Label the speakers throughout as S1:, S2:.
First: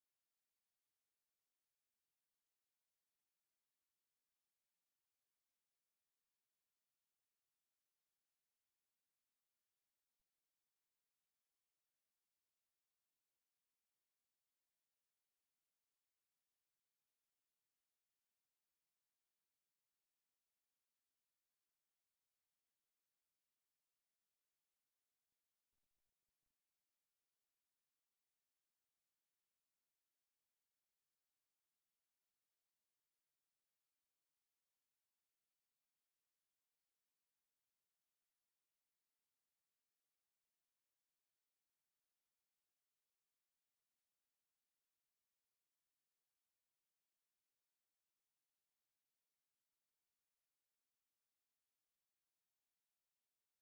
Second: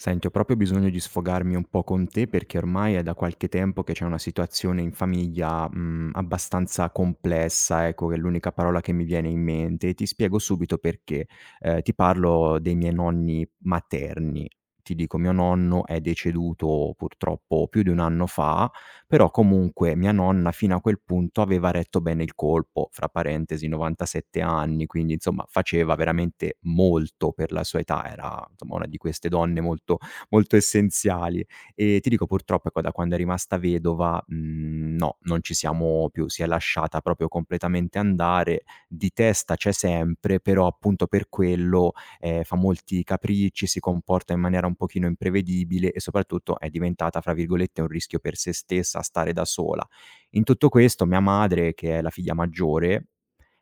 S1: Senti, ho proprio bisogno di sfogarmi un po' con te perché ormai è da qualche tempo che c'è una situazione in famiglia, abbastanza complessa, ecco, che è l'unica parola che mi viene in mente e ti spiego subito perché. Ti parlo dei miei nonni materni. Ti dico, mio nonno è deceduto purtroppo più di 1 anno fa però comunque mia nonna fino a quel punto aveva retto bene il colpo, fra parentesi 97 anni, quindi insomma faceva veramente molto per la sua età, era insomma una di queste donne molto, molto essenziali. E ti dico purtroppo ecco, da quando è rimasta vedova, no, non ci siamo più, si è lasciata proprio completamente andare, di testa c'è sempre, però appunto per quello fa molti capricci, si comporta in maniera un pochino imprevedibile e soprattutto è diventata, fra virgolette, "un rischio per se stessa" stare da sola. In tutto questo mia madre, che è la figlia maggiore,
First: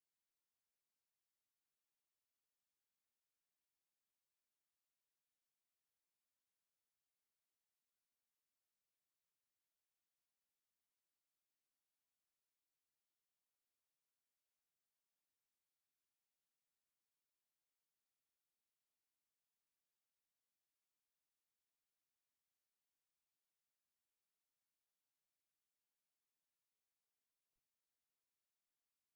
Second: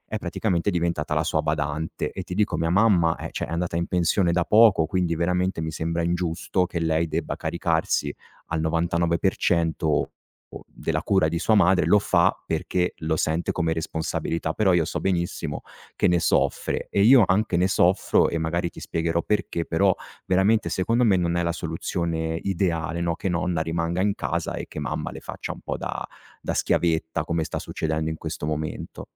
S1: è praticamente diventata la sua badante e ti dico mia mamma è cioè è andata in pensione da poco, quindi veramente mi sembra ingiusto che lei debba caricarsi al 99% o della cura di sua madre, lo fa perché lo sente come responsabilità, però io so benissimo che ne soffre e io anche ne soffro e magari ti spiegherò perché, però veramente secondo me non è la soluzione ideale, no, che nonna rimanga in casa e che mamma le faccia un po' da da schiavetta, come sta succedendo in questo momento.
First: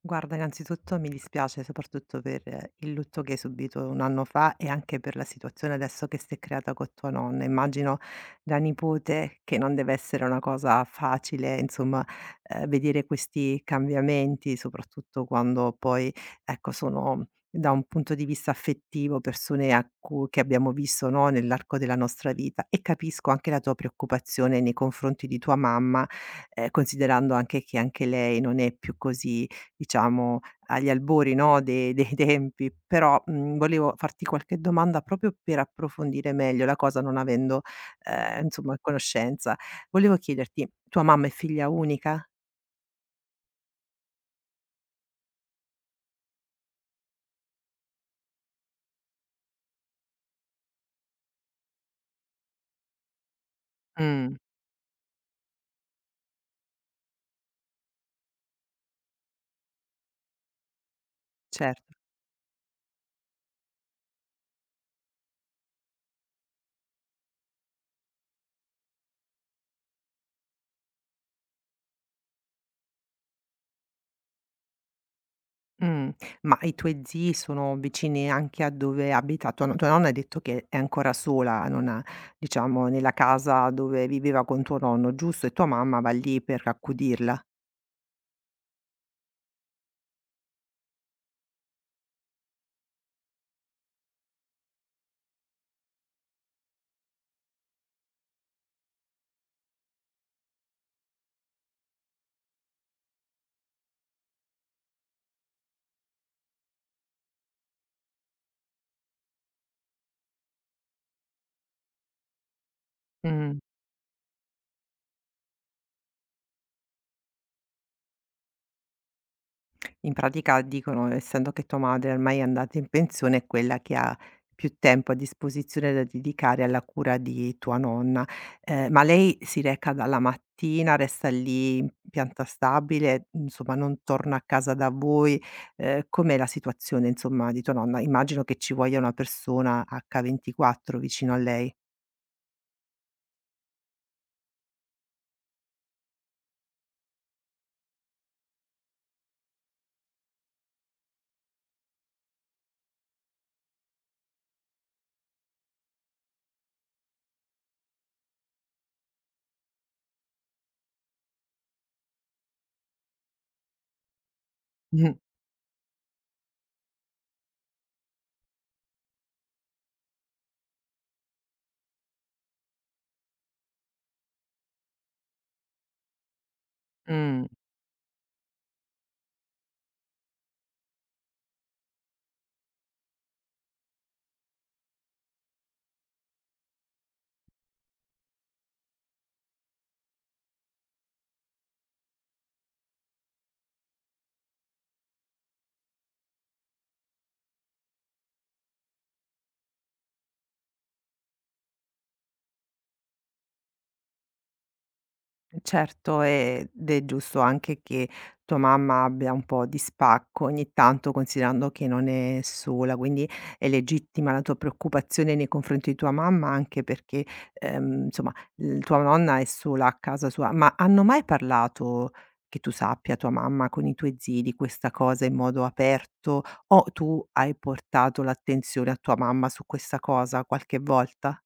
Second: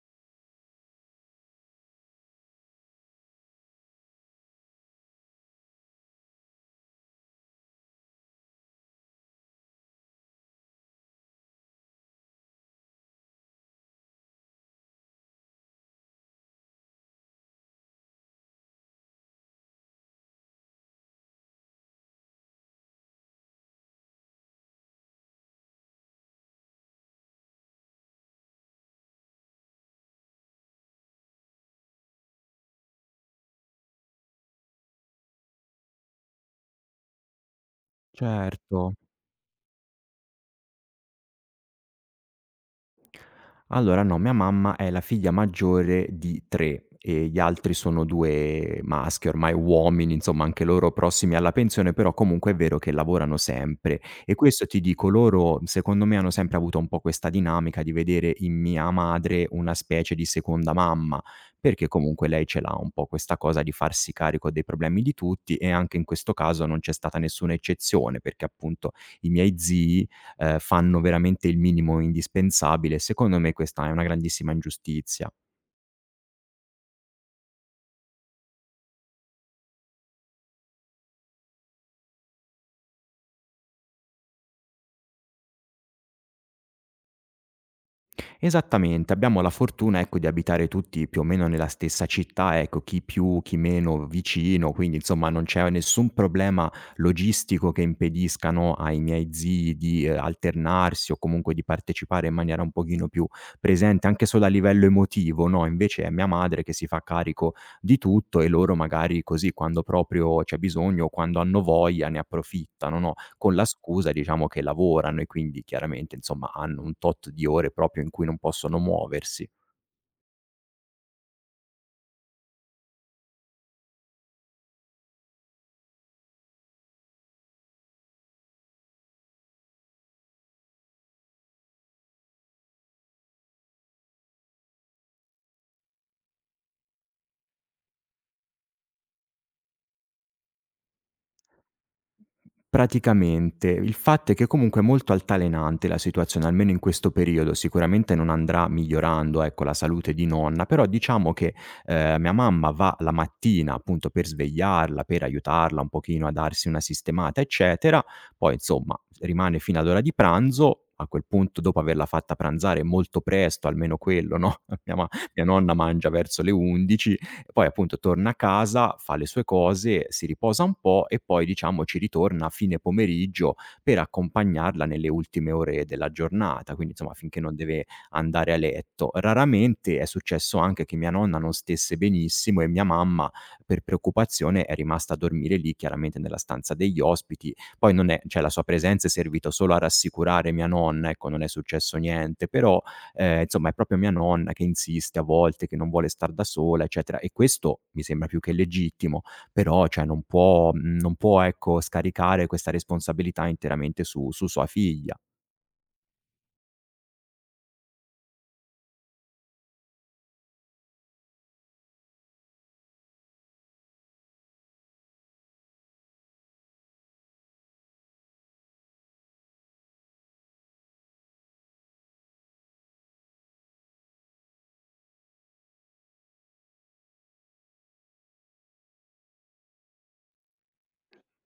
S2: Guarda, innanzitutto mi dispiace soprattutto per il lutto che hai subito 1 anno fa e anche per la situazione adesso che si è creata con tua nonna. Immagino da nipote che non deve essere una cosa facile, insomma, vedere questi cambiamenti, soprattutto quando poi, ecco, sono da un punto di vista affettivo persone a cui, che abbiamo visto, no, nell'arco della nostra vita. E capisco anche la tua preoccupazione nei confronti di tua mamma, considerando anche che anche lei non è più così diciamo agli albori, no, de dei tempi, però, volevo farti qualche domanda proprio per approfondire meglio la cosa non avendo, insomma
S1: Certo.
S2: conoscenza. Volevo chiederti: tua mamma è figlia unica?
S1: Allora no, mia mamma è la figlia maggiore di tre e gli altri sono due maschi, ormai uomini, insomma anche loro prossimi alla pensione, però comunque è vero che lavorano sempre. E
S2: Mh.
S1: questo ti dico, loro secondo me hanno sempre avuto un po' questa dinamica di vedere in mia madre una specie di seconda mamma, perché
S2: Certo.
S1: comunque lei ce l'ha un po' questa cosa di farsi carico dei problemi di tutti e anche in questo caso non c'è stata nessuna eccezione, perché appunto i miei zii fanno veramente il minimo indispensabile. Secondo me questa è una grandissima ingiustizia.
S2: Mh. Ma i tuoi zii sono vicini anche a dove abita tua no tua nonna, hai detto che è ancora sola, non ha diciamo, nella casa dove viveva con tuo nonno, giusto? E tua mamma va lì per accudirla.
S1: Esattamente, abbiamo la fortuna, ecco, di abitare tutti più o meno nella stessa città, ecco, chi più, chi meno vicino, quindi insomma non c'è nessun problema logistico che impediscano ai miei zii di alternarsi o comunque di partecipare in maniera un pochino più presente, anche solo a livello emotivo, no? Invece è mia madre che si fa carico di tutto e loro magari così quando proprio c'è bisogno, quando hanno voglia, ne approfittano, no? Con
S2: Mh.
S1: la scusa, diciamo, che lavorano e quindi chiaramente, insomma, hanno un tot di ore proprio in cui non possono muoversi.
S2: In pratica dicono, essendo che tua madre ormai è andata in pensione, è quella che ha più tempo a disposizione da dedicare alla cura di tua nonna. Ma lei si reca dalla mattina, resta lì in pianta stabile, insomma non torna a casa da voi? Com'è la situazione insomma di tua nonna? Immagino che ci voglia una persona H24 vicino a lei.
S1: Praticamente. Il fatto è che comunque è molto altalenante la situazione, almeno in questo periodo, sicuramente non andrà migliorando, ecco, la salute di nonna, però diciamo che, mia mamma va la mattina appunto per svegliarla, per aiutarla un pochino a darsi una sistemata, eccetera, poi insomma rimane fino all'ora di pranzo, a quel punto dopo averla fatta pranzare molto presto, almeno quello, no,
S2: Mh-mh.
S1: mia nonna mangia verso le 11, poi appunto torna a casa, fa le sue cose, si riposa un po' e poi diciamo ci ritorna a fine pomeriggio per accompagnarla nelle ultime ore della giornata, quindi insomma finché
S2: Mh.
S1: non deve andare a letto. Raramente è successo anche che mia nonna non stesse benissimo e mia mamma per preoccupazione è rimasta a dormire lì chiaramente nella stanza degli ospiti. Poi non è cioè la sua presenza è servito solo a rassicurare mia nonna, ecco non è successo niente, però insomma è proprio mia nonna che insiste a volte, che non vuole star da sola, eccetera. E questo mi sembra più che legittimo, però cioè non può, non può, ecco, scaricare questa responsabilità interamente su sua figlia.
S2: Certo, ed è giusto anche che tua mamma abbia un po' di spacco ogni tanto, considerando che non è sola, quindi è legittima la tua preoccupazione nei confronti di tua mamma, anche perché, insomma, tua nonna è sola a casa sua. Ma hanno mai parlato, che tu sappia, tua mamma con i tuoi zii di questa cosa in modo aperto? O tu hai portato l'attenzione a tua mamma su questa cosa qualche volta?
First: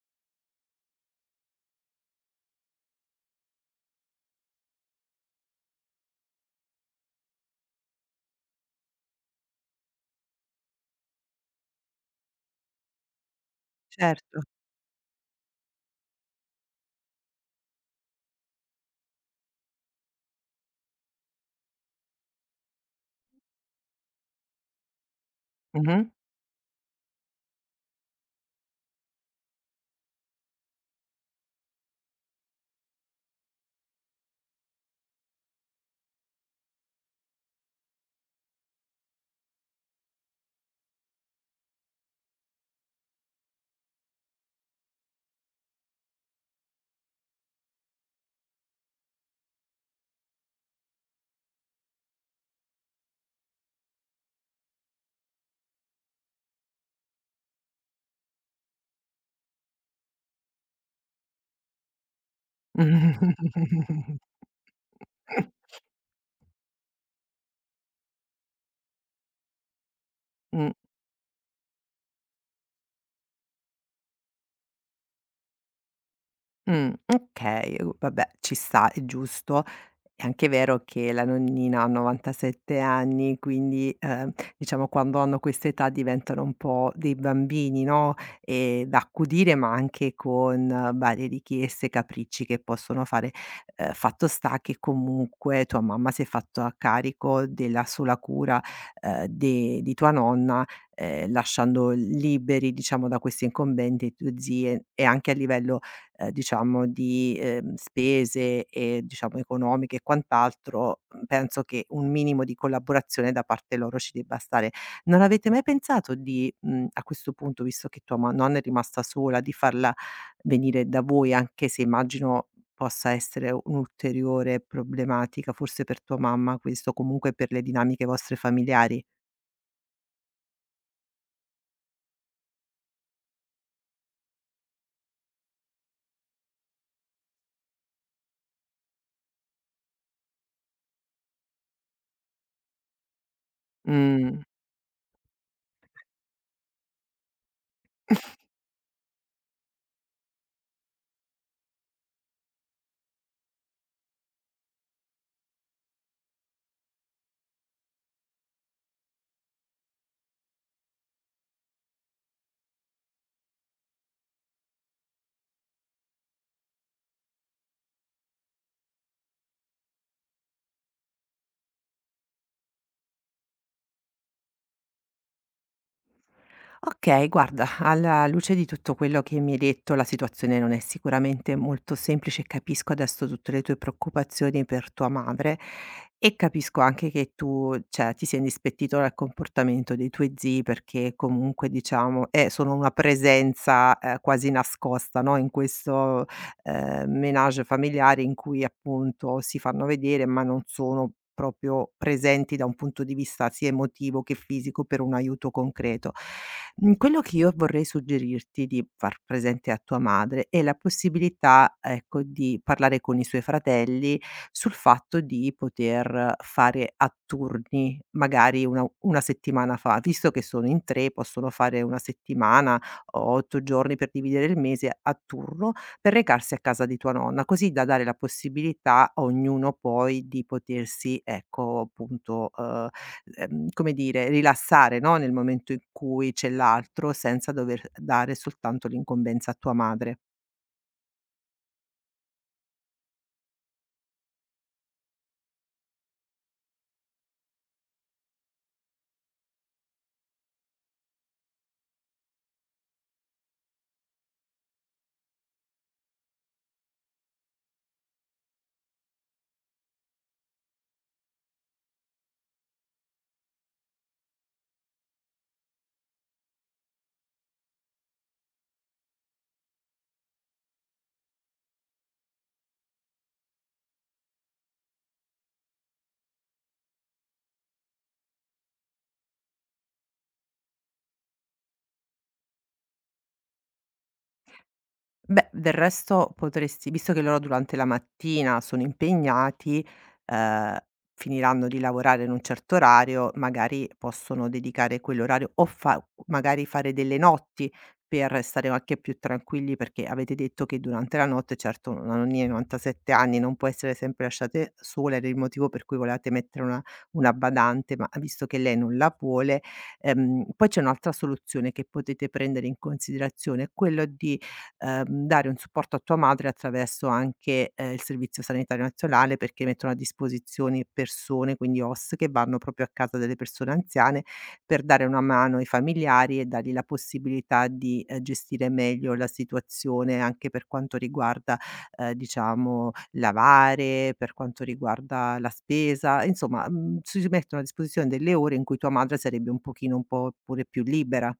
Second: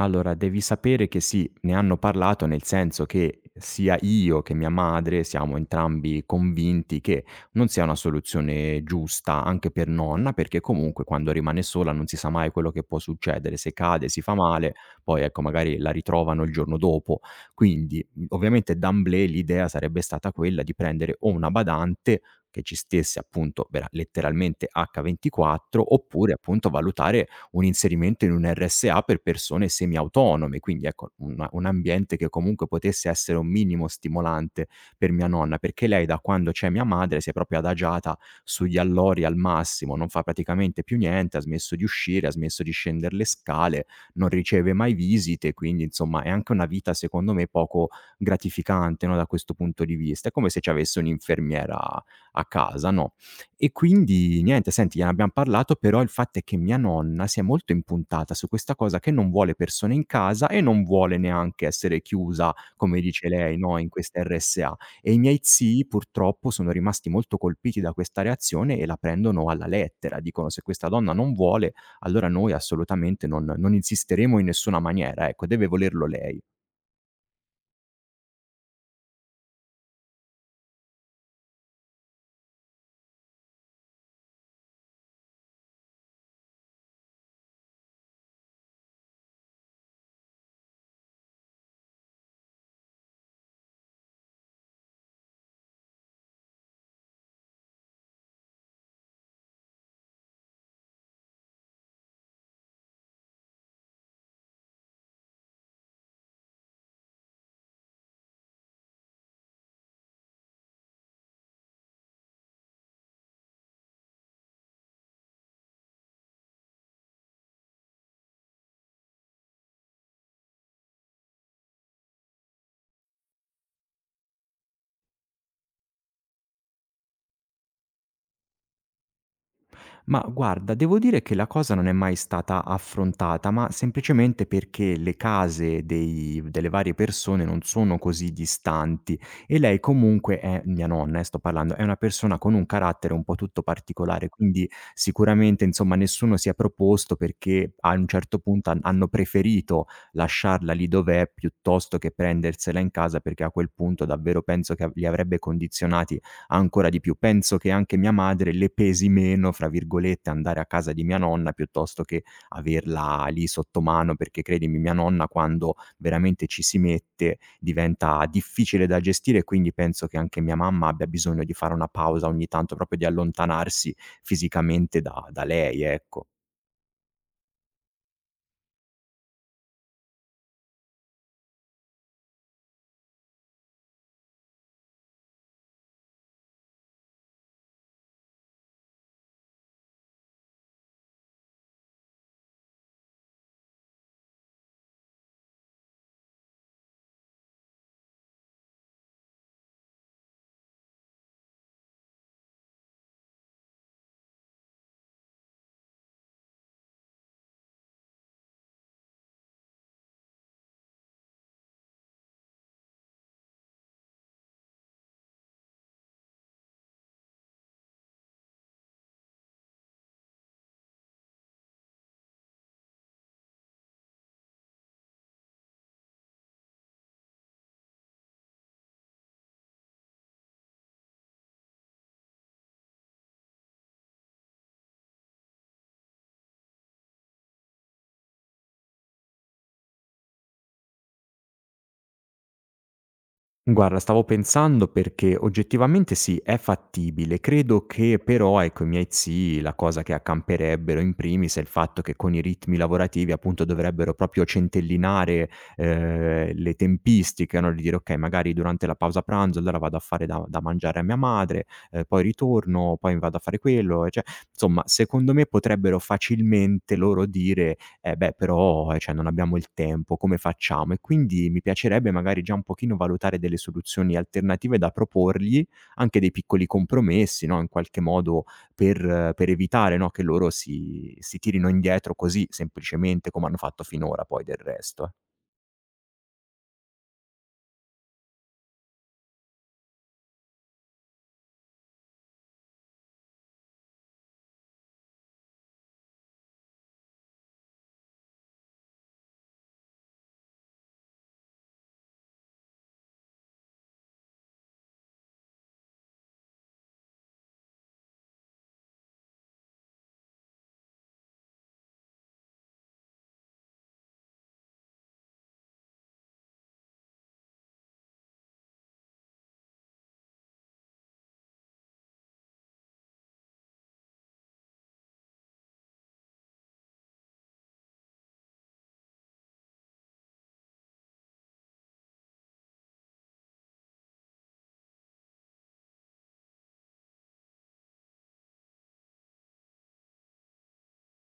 S1: Allora, devi sapere che sì, ne hanno parlato, nel senso che sia io che mia madre siamo entrambi convinti che non sia una soluzione giusta anche per nonna, perché comunque quando rimane sola non si sa mai quello che può succedere, se cade si fa
S2: Certo.
S1: male, poi ecco magari la ritrovano il giorno dopo. Quindi ovviamente d'emblée l'idea sarebbe stata quella di prendere o una badante che ci stesse appunto letteralmente H24
S2: Mhm.
S1: oppure appunto valutare un inserimento in un RSA per persone semiautonome, quindi ecco una un ambiente che comunque potesse essere un minimo stimolante per mia nonna, perché lei da quando c'è mia madre si è proprio adagiata sugli allori al massimo, non fa praticamente più niente, ha smesso di uscire, ha smesso di scender le scale, non riceve mai visite, quindi insomma è anche una vita secondo me poco gratificante, no, da questo punto di vista. È come se ci avesse un'infermiera a casa, no? E quindi niente, senti, gliene abbiam parlato, però il fatto è che mia nonna si è molto impuntata su questa cosa che non vuole persone in casa e non vuole neanche essere chiusa, come dice lei, no, in questa RSA. E i miei zii purtroppo sono rimasti molto colpiti da questa reazione e la prendono alla lettera. Dicono: "Se
S2: Mh,
S1: questa donna non vuole, allora noi assolutamente non insisteremo in nessuna maniera, ecco, deve volerlo lei."
S2: okay, vabbè, ci sta, è giusto. È anche vero che la nonnina ha 97 anni, quindi, diciamo quando hanno questa età diventano un po' dei bambini, no, da accudire, ma anche con varie richieste, capricci che possono fare. Fatto sta che comunque tua mamma si è fatta carico della sola cura, de di tua nonna, lasciando liberi, diciamo, da queste incombenti tue zie, e anche a livello diciamo di, spese e diciamo economiche e quant'altro, penso che un minimo di collaborazione da parte loro ci debba stare. Non avete mai pensato di a questo punto, visto che tua ma nonna è rimasta sola, di farla venire da voi, anche se immagino possa essere un'ulteriore problematica forse per tua mamma, questo, comunque per le dinamiche vostre familiari?
S1: Ma guarda, devo dire che la cosa non è mai stata affrontata, ma semplicemente perché le case dei delle varie persone non sono così distanti e lei comunque è mia nonna, sto parlando, è una persona con un carattere un po' tutto particolare,
S2: Mh.
S1: quindi sicuramente, insomma, nessuno si è proposto perché a un certo punto hanno preferito lasciarla lì dov'è piuttosto che prendersela in casa, perché a quel punto davvero penso che av li avrebbe condizionati ancora di più. Penso che anche mia madre le pesi meno, fra virgolette, andare a casa di mia nonna piuttosto che averla lì sotto mano, perché credimi mia nonna quando veramente ci si mette diventa difficile da gestire e quindi penso che anche mia mamma abbia bisogno di fare una pausa ogni tanto, proprio di allontanarsi fisicamente da lei, ecco.
S2: Okay, guarda, alla luce di tutto quello che mi hai detto, la situazione non è sicuramente molto semplice e capisco adesso tutte le tue preoccupazioni per tua madre e capisco anche che tu, cioè, ti sia indispettito dal comportamento dei tuoi zii perché comunque, diciamo, sono una presenza, quasi nascosta, no, in questo ménage familiari, in cui appunto si fanno vedere, ma non sono proprio presenti da un punto di vista sia emotivo che fisico per un aiuto concreto. Quello che io vorrei suggerirti di far presente a tua madre è la possibilità, ecco, di parlare con i suoi fratelli sul fatto di poter fare a turni, magari una settimana fa. Visto che sono in 3, possono fare 1 settimana o 8 giorni per dividere il mese a turno per recarsi a casa di tua nonna, così da dare la possibilità a ognuno poi di potersi, ecco, appunto, come dire, rilassare, no, nel momento in cui c'è l'altro, senza dover dare soltanto l'incombenza a tua madre.
S1: Guarda, stavo pensando perché oggettivamente sì, è fattibile. Credo che però, ecco, i miei zii la cosa che accamperebbero in primis è il fatto che con i ritmi lavorativi appunto dovrebbero proprio centellinare le tempistiche, no? Di dire ok, magari durante la pausa pranzo allora vado a fare da mangiare a mia madre, poi ritorno, poi vado a fare quello. E cioè, insomma, secondo me potrebbero facilmente loro dire eh beh, però, cioè non abbiamo il tempo, come facciamo? E quindi mi piacerebbe magari già un pochino valutare delle soluzioni alternative da proporgli, anche dei piccoli compromessi, no, in qualche modo per evitare, no, che loro si tirino indietro così semplicemente come hanno fatto finora poi del resto.
S2: Beh, del resto potresti, visto che loro durante la mattina sono impegnati, ehm, finiranno di lavorare in un certo orario, magari possono dedicare quell'orario o fa magari fare delle notti per stare anche più tranquilli, perché avete detto che durante la notte, certo, una nonnina di 97 anni non può essere sempre lasciate sola, ed è il motivo per cui volevate mettere una badante, ma visto che lei non la vuole poi c'è un'altra soluzione che potete prendere in considerazione, è quello di dare un supporto a tua madre attraverso anche, il Servizio Sanitario Nazionale, perché mettono a disposizione persone, quindi OSS, che vanno proprio a casa delle persone anziane per dare una mano ai familiari e dargli la possibilità di, gestire meglio la situazione anche per quanto riguarda, diciamo, lavare, per quanto riguarda la spesa, insomma, si mettono a disposizione delle ore in cui tua madre sarebbe un po' pure più libera.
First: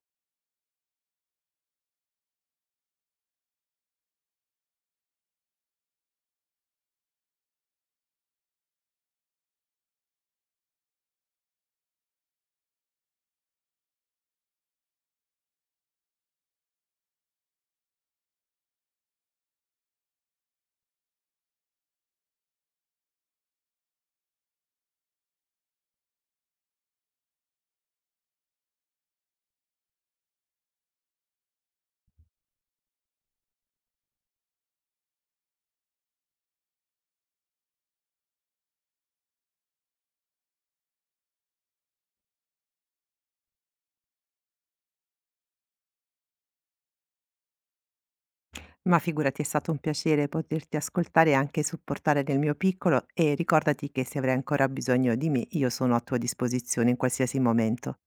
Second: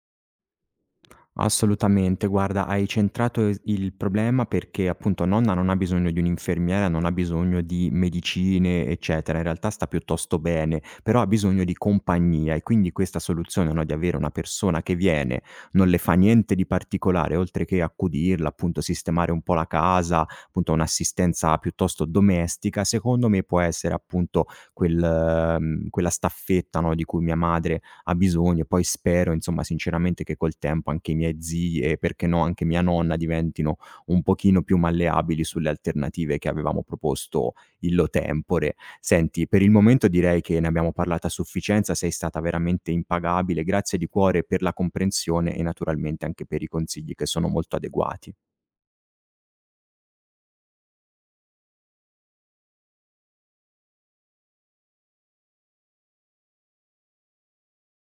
S1: Assolutamente, guarda, hai centrato es il problema perché appunto nonna non ha bisogno di un'infermiera, non ha bisogno di medicine, eccetera. In realtà sta piuttosto bene, però ha bisogno di compagnia e quindi questa soluzione, no, di avere una persona che viene, non le fa niente di particolare oltre che accudirla, appunto sistemare un po' la casa, appunto un'assistenza piuttosto domestica, secondo me può essere appunto quella staffetta, no, di cui mia madre ha bisogno. Poi spero, insomma, sinceramente che col tempo anche i miei zii e perché no anche mia nonna diventino un pochino più malleabili sulle alternative che avevamo proposto illo tempore. Senti, per il momento direi che ne abbiamo parlato a sufficienza, sei stata veramente impagabile. Grazie di cuore per la comprensione e naturalmente anche per i consigli che sono molto adeguati.
S2: Ma figurati, è stato un piacere poterti ascoltare e anche supportare nel mio piccolo e ricordati che se avrai ancora bisogno di me, io sono a tua disposizione in qualsiasi momento.